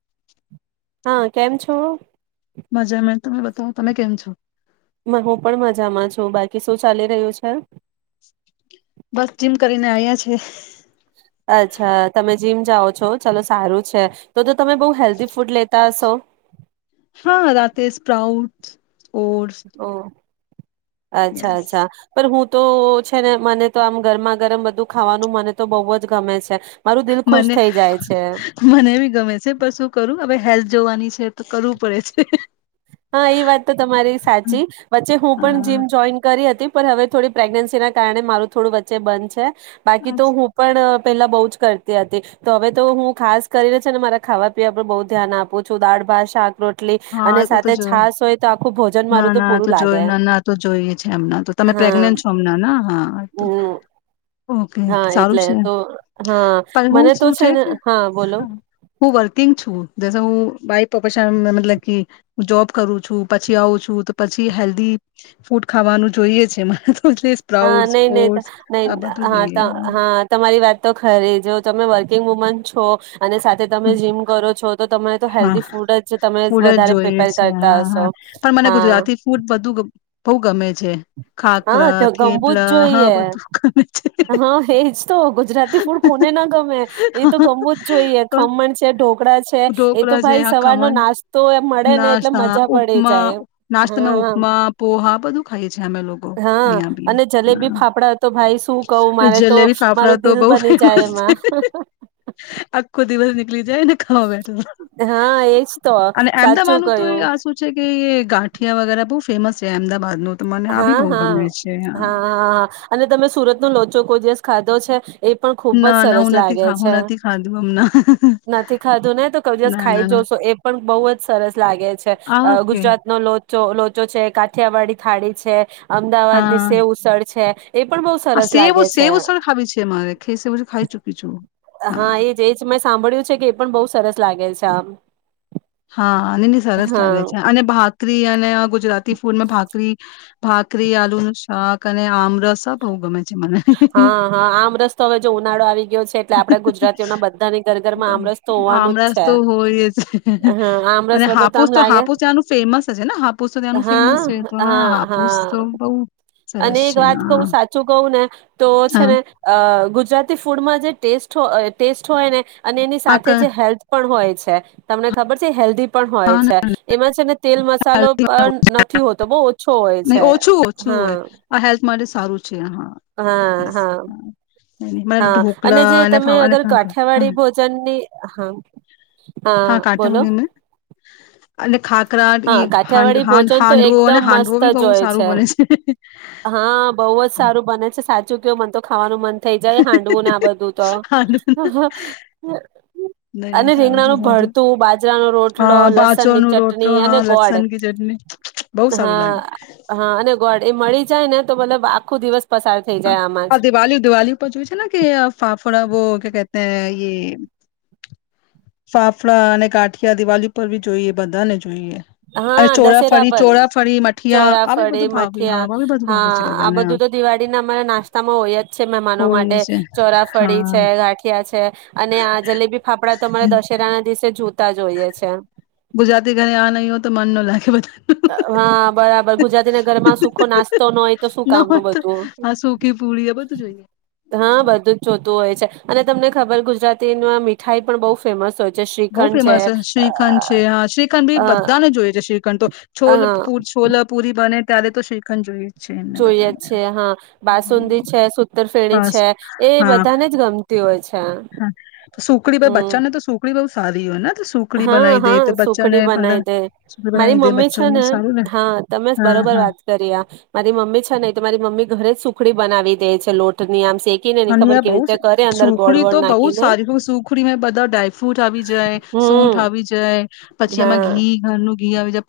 [inaudible] હા કેમ છો. મજા મે તમે બતાવ તમે કેમ છો. મ હું પણ મજામાં બાકી શું ચાલી રહ્યું છે. બસ જીમ કરીને આવ્યા છે. અચ્છા તમે જીમ જાઓ છો ચાલો સારું છે, તો તો તમે બહુ હેલ્ધી ફૂડ લેતા હશો હા રાતે સ્પ્રાઉટ ઓટ્સ હ અચ્છા યસ અચ્છા પર હું તો છે ને મને તો આમ ગરમા ગરમ બધું ખાવાનું મને તો બહુ જ ગમે છે. મારું દિલ ખુશ મને થઈ જાય છે મને બી ગમે છે, પણ શું કરું હવે હેલ્થ જોવાની છે, તો કરવું પડે છે. હા એ વાત તો તમારી સાચી વચ્ચે હું પણ હા જીમ જોઈન કરી હતી પણ હવે થોડી પ્રેગ્નન્સી ના કારણે મારું થોડું વચ્ચે બંધ છે. બાકી તો હું પણ પેલા બહ જ કરતી હતી તો હવે તો હું ખાસ કરીને છ ને મારા ખાવા પીવા પર બહ ધ્યાન આપું છું દાળ ભાત શાક રોટલી હા અને તો તો સાથે જોય છાસ હોય તો આખું ભોજન ના મારું ના તો પૂરું જો લાગે ના તો જોઈ છે એમ તમે હા પ્રેગ્નેન્ટ છો એમ ના હા તો હમ ઓકે હા સારું એટલે છે, તો હા પણ હું મને તો શું છે, ને કે હા બોલો હું વર્કિંગ છું. [unintelligible] હું [unintelligible] કે જોબ કરું છું પછી આવું છું તો પછી હેલ્ધી ફૂડ ખાવાનું જોઈએ છે મને. તો એટલે હા સ્પ્રાઉટ્સ નહી નહી ઓટ્સ નહી આ બધું હા જોઈએ હા તમારી વાત તો ખરી જો તમે વર્કિંગ વુમન છો અને સાથે તમે જીમ કરો છો તો તમે તો હા હેલ્ધી ફૂડ જ તમે ફૂડ જ વધારે જોઈએ પ્રિપેર છે, કરતા હા હશો હા પણ મને હા ગુજરાતી ફૂડ બધું બહુ ગમે છે, ખાખરા હા ગમવું જ થેપલા હા જોઈએ બધું ગમે છે. હા એજ તો ગુજરાતી ફૂડ કોને ના ગમે એ તો હા, ગમવું જ જોઈએ પણ ખમણ છે ઢોકળા છે, એ તો ભાઈ સવારનો નાસ્તો મળે ને નાસત એટલે મજા પડી ઉપમા જાય નાસ્તાના હા ઉપમા પો હા બધું ખાઈ હા અને જલેબી ફાફડા તો ભાઈ શું કવું મારે તો જલેબી ફાફડા મારું તો દિલ બહુ બની જાય ફેમસ કોઈ દિવસ નીકીલી જાય ખા હા એજ તો અને સાચું એમદાવાદ તો કયું આ શું છે કે ગા ઠિયા વગેરેહ ફેમસ છે એમદાબાદ નું. હા હા હાં અને તમે સુરત. નો લોચો કોઈ દિવસ ખાધો છે? એ પણ ખુબ જ ના ના સરસ હું નથી લાગે ખા છે હું નથી ખાધું હમણાં. નથી ખાધું ને તો કોઈ દિવસ ના ખાઈ ના ના જશો એ પણ બહુ જ સરસ લાગે છે. આ ઓકે ગુજરાતનો લોચો લો તો છે કાઠિયાવાડી. થાળી છે. અમદાવાદ ની હા. સેવ ઉસળ છે. એ પણ બહુ આ સરસ સેવ લાગે છે સેવ ઉસળ ખાવી છે મારે. ખે સેવ ઉસળ ખાઈ ચુકી છું. હા એજ એજ મેં સાંભળ્યું છે કે એ પણ બહુ સરસ લાગે છે આમ હા ની ની સરસ હા લાગે છે અને ભાકરી અને ગુજરાતી ફૂડમાં ભાકરી ભાખરી આલુનુ શાક અને આમરસા આ બહુ ગમે છે મને હા હા આમરસ તો હવે જો ઉનાળો આવી ગયો છે એટલે આપડા ગુજરાતીઓના બધાને ઘરે ઘરમાં આમરસ તો હોવાનું જ આમરસ છે. તો હોય જ હા અને આમરસ વગર હાપુસ આમ તો લાગે હાપુસ ત્યાંનું ફેમસ છે ને હાપુસ તો ત્યાંનું હા ફેમસ છે ને હા હાપુસ તો બહું અને સરસ એક છે વાત કહું હા. સાચું કહું ને તો છે હા ને અ ગુજરાતી ફૂડમાં જે ટેસ્ટ ટેસ્ટ હોય ને અને એની આ ક સાથે જે હેલ્થ પણ હોય. તમને ખબર છે હેલ્દી પણ હોય હા છે એમાં છે ને તેલ મસાલો પણ નથી હોતો બઉ ઓછો હોય નહી છે ઓછું ઓછું હા હોય આ હેલ્થ માટે સારું છે હા હા યસ હા હા. મને હા અને ઢોકલા જે તમે ફાવા અને અગર કાંકર કાઠિયાવાડી ભોજનની હા હા બોલો [inaudible] ખાખરા ઈ હા હાંડ કાઠિયાવાડી હાંડ ભોજન તો હાંડવો અને એકદમ હાંડવો મસ્ત બી જ બહુ હોય સારું છે બને હા બહ જ સારું બને છે સાચું [unintelligible] મન તો ખાવાનું મન થઇ જાય હાંડવું ને આ બધું તો હાંડવો નહી નહી અને સારું છે રીંગણાનું સારું છે. ભરતું બાજરા ન રોટલો હા બાચો લસણ ની નો રોટલો ચટની અને હા ગોળ લસણ કી ચટણી બહુ સારું હા લાગે હા અને ગોળ એ [unintelligible] મળી જાય ને તો મતલબ આખું દિવસ પસાર થઈ હા જાય આમાં હા જ દિવાલી દિવાલી ઉપર જોયું છે ને કે [unintelligible] ફાફડા વો ક્યા કહતે હૈ યે ફાફડાા અને ગાઠિયા દિવાલી પર ભી જોઈએ બધા ને જોઈએ અને હા દશેરા ચોરાફરી પર ચોરાફરી મઠીયા આવી ચોરાફળે બધું ભાવે હ બધું ભાવે છે બધાને હા તમારા નાસ્તામાં હોય જ છે મહેમાનો હોય માટે છે ચોરાફળી હા છે ગાંઠિયા છે અને આ જલેબી ફાફડા તમારાં દશેરા ના દિવસે જો તા જોઈએ છે ગુજરાતી ઘરે આ નહી હો તો મન ન લાગ બ હા બરાબર ગુજરાતી ના ઘરમાં સુખો નાસ્તો નો હોય તો શું કામ ન હોય તો બધું હા સૂકી પૂરી એ બધું જોઈએ. હા બધું જ હોય છે અને તમને ખબર ગુજરાતી મીઠાઈ પણ બહ ફેમસ હોય છે બહુ શ્રીખંડ ફેમસ છે શ્રીખંડ છે હા શ્રીખંડ ભી અ બધાને જોઈએ છે શ્રીખંડ તો છોલ હા પૂ છોલાપૂરી બને ત્યારે તો શ્રીખંડ જોઈએ છે એમને જોઈએ જ બધાને છે હા હમ્મ, બાસુંદી છે સુતરફેણી બસ છે એ હા બધાને જ ગમતી હોય છે હા સુખડી ભાઈ હમ. બચ્ચાને તો સુખડી સારીઓન હા હા સુખડી બનાવી દે સુખડી મારી બનાવી દે મમ્મી છે બચ્ચોને ને સારું હા તમે હા બરોબર હા વાત કરી આ મારી મમ્મી છે ને તો મારી મમ્મી ઘરે સુખડી ખડી બનાવી દે છે લોટની આમ શેકીને નહી ખબર અને બઉ કેવી રીતે કરે અંદર ગોળ સુખડી તો વોળ બહુ જ નાખીને સારી સુખડીમાં બધા ડ્રાયફ્રુટ આવી જાય સુંઠ હમ આવી જાય પછી એમાં હા ઘી ઘરનું [unintelligible]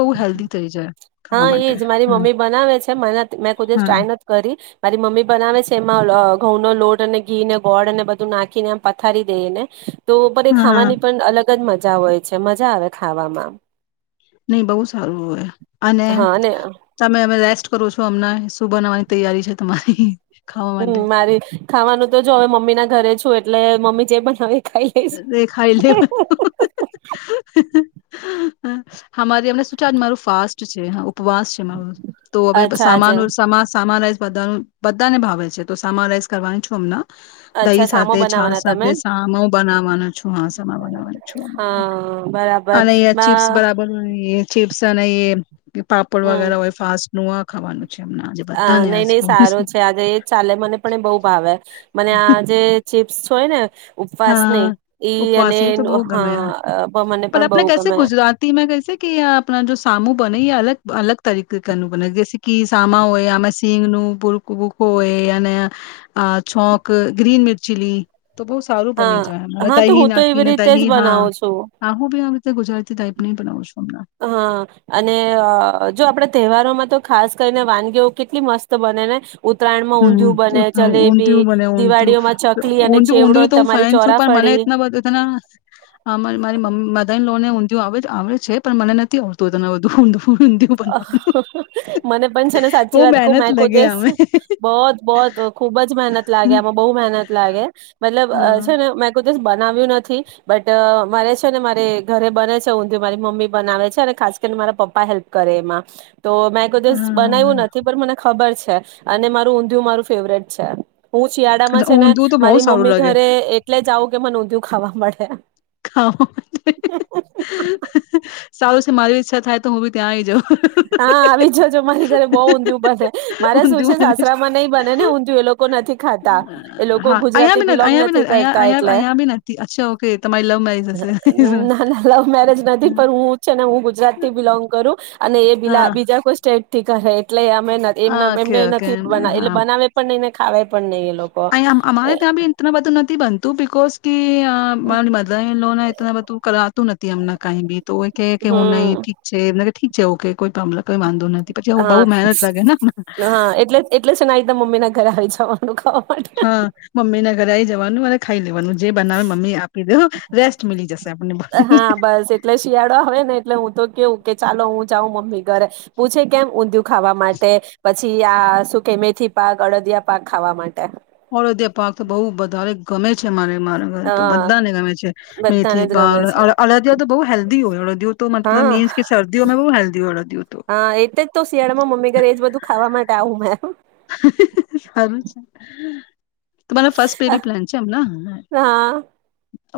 બહુ હેલ્ધી થઈ જાય ખાવા હા માટે એજ મારી હા મમ્મી બનાવે છે મને મેં કોઈ દીવસ હા ટ્રાય નથી કરી મારી મમ્મી બનાવે છે, એમાં ઘઉં નો લોટ, અને ઘી, ને ગોળ, અને બધું નાખીને આમ પથારી દઈને. તો પર એ હા હા ખાવાની પણ અલગ કજ મજા હોય છે, મજા આવે ખાવામાં. નહી બહુ સારું હોય. અને તમે અવે શુ કરું છું અમના શું બનાવવાની તૈયારી છે તમારી? ખાવા માટે હમ્મ મારી ખાવાનું તો જો હવે મમ્મી ના ઘરે છું એટલે મમ્મી જે બનાવે. ખાઈ લઈશ. એ ખાઈ લે. હામારી અમને શું ચાજ મારું ફાસ્ટ છે. ઉપવાસ છે મારો તો હવે અચ્છા આજે સામાનમા સામાન બધા બધાને ભાવે છે, તો સામા રઇસ કરવાની છું અમના. અચ્છા દહી સામો સાથે, છાસ બનાવવાના તમે સાથે એમ સામ બનાવાનું છું હ સમા બનાવાનું છ હા બરાબર અને અયા ચીપ્સ માં બરાબર એ ચીપ્સ અને એ કે પાપડ વગેરા હોય ફાસ્ટ નું ખાવાનું. છે એમના આજે અ બધાને નહી આજ નહી ખાવાનું સારો છે, આજે એ ચાલે મને પણ એ બહુ ભાવે. મને આ જે ચિપ્સ હોય ને ઉપવાસની હા ઈ અને ઉપવાસી તો બહુ ગમે હા મને પર પણ બહુ આપને કૈસે ગમે ગુજરાતી મેં કૈસે કે આપણા જો સામુ બનઈએ અલગ અલગ તરીકેનું ક બનઈએ? કે સામા હોય આમાં સિંગ નું ભૂરખ ભૂકો હોય હોય અને આ છોક ગ્રીન મિરચીલી તો બ સારું બની હા જાય હા તો દહી હું તો એવી નાખીને રીતે તહી જ બનાવું છું. હા હું બી આ રીતે ગુજરાતી ટાઈપ ન બનાવું સુ. હા અને અ જો આપણે તહેવારોમાં તો ખાસ કરીને વાનગીઓ કેટલી મસ્ત બને ને ઉત્તરાયણમાં હમ્મ ઊંધિયું બને [unintelligible] જલેબી ઊંધયું દિવાળીઓમાં ચકલી અને ઊંધું ચેવડો ઊંધિું તો હું તમારી ફેન છું પણ ચોરાફળી મને [unintelligible] મા મા મારી મધર ઇન લો ને આવે આવે છે પણ મને નથી આવડતું ઇતના બધું ઊંધિયું અ હ બનાવવાનું હ મને પણ છે ને સાચી બહુ વાત કઉ મે મહેનત કો લગે દિવસ આમે બોત, બોત ખુબ જ મહેનત લાગે આમાં બહુ મહેનત લાગે મતલબ હા છે ને મે ખુદ દિવસ બનાવ્યું નથી, બટ મારે છે ને મારે ઘરે બને છે ઊંધું મારી મમ્મી બનાવે છે અને ખાસ કરીને મારા પપ્પા કરે એમાં. તો મેં કો દિવસ બનાવ્યું હા નથી પણ મને ખબર છે. અને મારું ઊંધિયું મારું ફેવરેટ છે. હું શિયાળામાં અચ્છા, છે ને ઊંધિયું તો બહુ મારી સારું મમ્મી લાગે ઘરે એટલે જઉં કે મને ઊંધિ ખાવા મળે. ખાવો. [unintelligible] સારું છે મારી ઈચ્છા થાય તો હું બી ત્યાં જવું. હા આવી જજો મારી ઘરે બઉ ઉંધીયુ બને મારે શું છે ઊંધિયું બને સાસરા માં નઈ બને ને ઊંધિય એ લોકો નથી ખાત તા એ અ લોકો હા અહીંયા ગુજરાતી બી ન બિલોંગ અહીંયા બી નથી ન અહીંયા કરતા અહીંયા એટલે અહીંયા બી નથી અચ્છા ઓકે તમારી લવ મેરેજ હશે. ના ના લવ મેરેજ નથી. પણ હું છે ને હું ગુજરાતી બિલોંગ કરું. હા [unintelligible] બીજા. [inaudible] [unintelligible] એટલે અમે એમ ઓકે એમને નથી બના એટલે બનાવે પણ નહી. ખાવે પણ નહી એ લોકો અયા અમારે ત્યાં બી ઇતના બધું નથી બનતું બી કોસકી હા મદારી લો ઇતના વધુ કરા તું નથી અમના કાંઈ બી. તો એ કહે હું નય હમ ઠીક છે મ ઠીક છે ઓકે કોઈ પ્રોબ્લમ હા હા એટલે એટલે છે ના આ રીતના મમ્મીના ઘરે આવી જ હા મમ્મીના ઘરે આઈજ જવાનું અને ખાઈ લેવાનું જે બનાવે મમ્મી આપી દો. રેસ્ટ મલી જશે. આપણને બને. હા બસ એટલે શિયાળો આવે ને એટલે હુ તો કેવું કે ચાલો હું જાઉં મમ્મી ઘરે પૂછે કેમ ઊંધિયું ખાવા માટે પછ પછી આ શું કે મેથી પાક અડદિયા પાક ખાવા માટે. હળદયા પાક તો બહુ બધ ધારે ગમે છે મારે મારા ઘરે અ તો બધાને ગમે છે બધાને મેથી જ પાક ગમે અલ છે અલ અલદિયા તો બહુ હેલ્ [unintelligible] અડદીયું તો હા મતલબ એજ કે શરદીઓમાં બહુ હેલ્દી અડદીયું. હા એટલે જ તો શિયાળામાં મમ્મી ઘરે એજ બધું ખાવા માટે આવું. [inaudible] [inaudible] ફર્સ્ટ અહ બેબી પ્લાન છે એમ ને? હા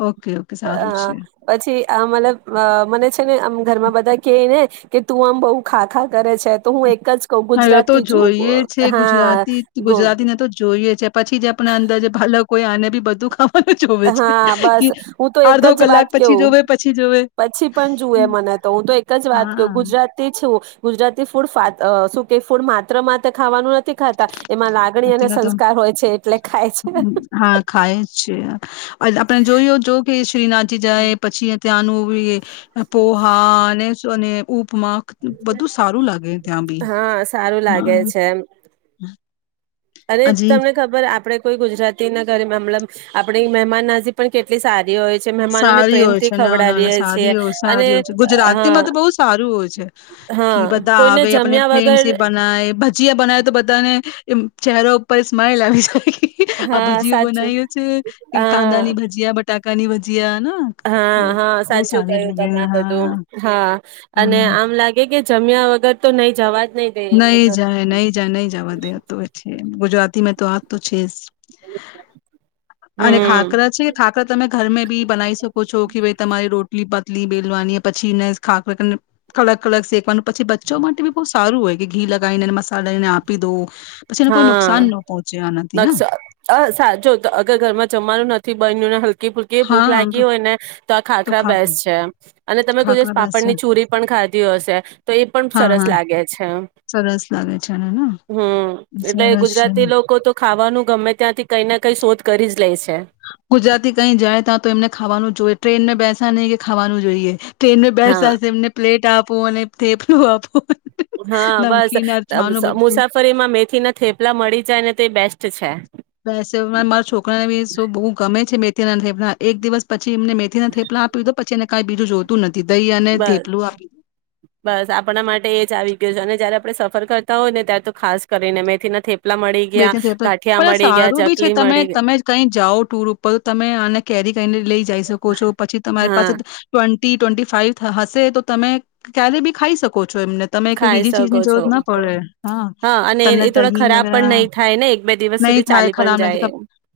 ઓકે ઓકે સારું છે. અ પછી આ મતલબ મને છે ને આમ ઘરમાં બધા કેય ને કે તું આમ બઉુ ખા ખા કરે છે. તો હું એક જ કહ હવે તો ગુજરાતી છું જોઈએ છે હા. ગુજરાતી ગુજરાતીને તો જોઈએ છે પછી જે આપણા અંદર જે [unintelligible] આને બી બધું ખાવ હા બસ હું તો એક અડધો જ વાત કલાક પછી કઉું જોવે પછી જોવે પછી પણ જુએ મને તો હું તો એક જ વાત કું હા ગુજરાતી છું. ગુજરાતી ફૂડ ફાત શું કે ફૂડ માત્ર માત્ર ખાવાનું નથી ખાતા. એમાં લાગણી અને [unintelligible] તો સંસ્કાર હોય છે એટલે ખાય છે. હા ખાયે જ છે અજ આપણે જોયું જોયું કે શ્રીનાથજી જાય પછી ત્યાનુંવી પો હા અને અને ઉપ મા બધું સારું લાગે ત્યાં બી હા સારું લાગે છે એમ [inaudible] અને હજી તમને ખબર આપડે કોઈ ગુજરાતી ના ઘરે મમલમ આપેને મહેમાન નજી પણ કેટલી સારી હોય છે મહેમાનોને સારી હોય પ્રેમથી છે ના ના ના ખવડાવીએ સારી છીએ હોય અને સારી હોય છે હા ગુજરાતીમાં તો બહુ સારું હોય છે હા કી બધા કોઈને આવે આપને જમ્યા ફેમ સ વગર બનાવે ભજીયા બનાવે તો બધાને એ ચહેરો ઉપર સ્માઈલ આવી શકે. આ હા ભજીઓ સાચું બનાવી છે કાંદા હા ની ભજીયા બ તાકાની વધી હિયાના હા હા સાચું કયું તમને બધું હા હા અને હમ આમ લાગે કે જમ્યા વગર તો નહી જવાય. નહી જાય નહી જાય નહી જવા દેતુ હો છે ગુજરાતી તમે તો આ તો છેસ. અને હમ ખાકરા છે ખાકરા તમે ઘરમે બી બનાવી શકો છો કે ભાઈ તમારી રોટલી પાત ટલી બેલવાની પછીને ખાને કડક કડક શેકવાનું. પછી બચ્ચો માટે બી બહુ સારું હોય. કે ઘી લગાવીને મસાલા ને આપી દો. પછી એને કોઈ નુકસાન હા ન પહોંચે આનાથી ને નકશો સાજો તો અગર ઘરમાં જમવાનું નથી બનોને હલ્થ કી ફુલકી ભૂખ લાગી હા હોય ને તો આ ખાખરા બેસ છે અને તમે કોઈ દિવસ ખાખરા બેસ્ટ પાપડ છે ની ચુરી પણ ખાધી હશે તો એ પણ હા સરસ હા લાગે છે. સરસ લાગે છે એને ને હમ. એટલે સરસ છે ગુજરાતી લોકો તો ખાવાનું ગમે ત્યાંથી કઈ એ કઈ શોધ કરી જ લે છે. ગુજરાતી કઈ જાય ત્યાં તો એમને ખાવાનું જોય ટ્રેન ને બેસ કયને કે ખાવાનું જોઈએ. ટ્રેનમાં બેર હા સાથે એમને પ્લેટ આપ પો અને થેપલુ હા બસ બધું મુસાફરીમાં મેથી ના થેપલા મળી જાય ને તે બેસ્ટ છે. રસોઈ મા મારા છોકરાને બી શુશુ બહુ ગમે છે મે થેપલા ના એક દિવસ પછી પછી એમ મેથી ના થેપલા આપીયો પછીને કઈ બીજું જોતું નથી. દહીં અને બસ થેપલું આપી દો બસ આપણા માટે એ જ આવી ગયું છે અને જયારે આપણે સફર કરતા હોય ને ત્યારે તો ખાસ કરીને મેંથી ના થેપ બે ત થ તો પણ સારું બી છે ચકલી તમે મળી ગયા તમે કઈ જાઓ ટુર ઉપર તમે આને કેરી કરીને લઈ જઈ શકો છો પછી તમારી હા પાસે ટવે ટી ટ્વેન્ટી ફાઈવ હશે તો તમે ક્યારે બી ખાઈ શકો છો. તો એમને તમે ખાઈ બીજી ચીજ શકો ની જરૂર છો ના પડે હા અને તમને એ થોડા દહી ખરાબ પણ વગેરા નહી થાય ને એક બે દિવસ નહી સુધી થાય ચાલી પણ ખરાબ જાય નહ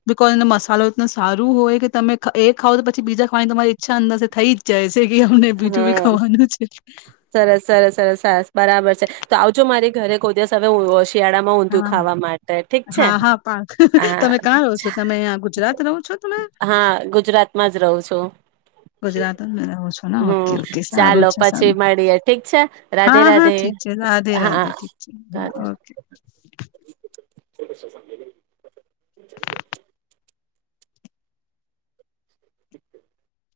બિકોઝ એનો મસાલો એટલો સારું હોય કે તમે એ એ ખાવ તો પછીજાવાની તમારી ઈચ્છ અંદર સે થઈ જાય છે. કે અમને બીજું બી હા ખાવાનું છે. સરસ સરસ સરસ સરસ બરાબર છે. તો આવજો મારી ઘરે કોઈ દિવસ હવે હોશ શિયાળામાં ઊંધિું હા ખાવા માટે ઠીક છે, હા હા પણ તમે કાં રહો છો તમે આ ગુજરાત રહો છો તમે હા ગુજરાતમાં જ રહું છું. ગુજરાત મેં રહો છો ને? ઓકે હમ ઓકે સારું ચાલો છે પછી સારું મળીએ ઠીક છે, રાધે હા હા રાધે ઠીક છે રાધે હા રાધે ઠીક છે રાધે હા [inaudible] ઓકે. [inaudible]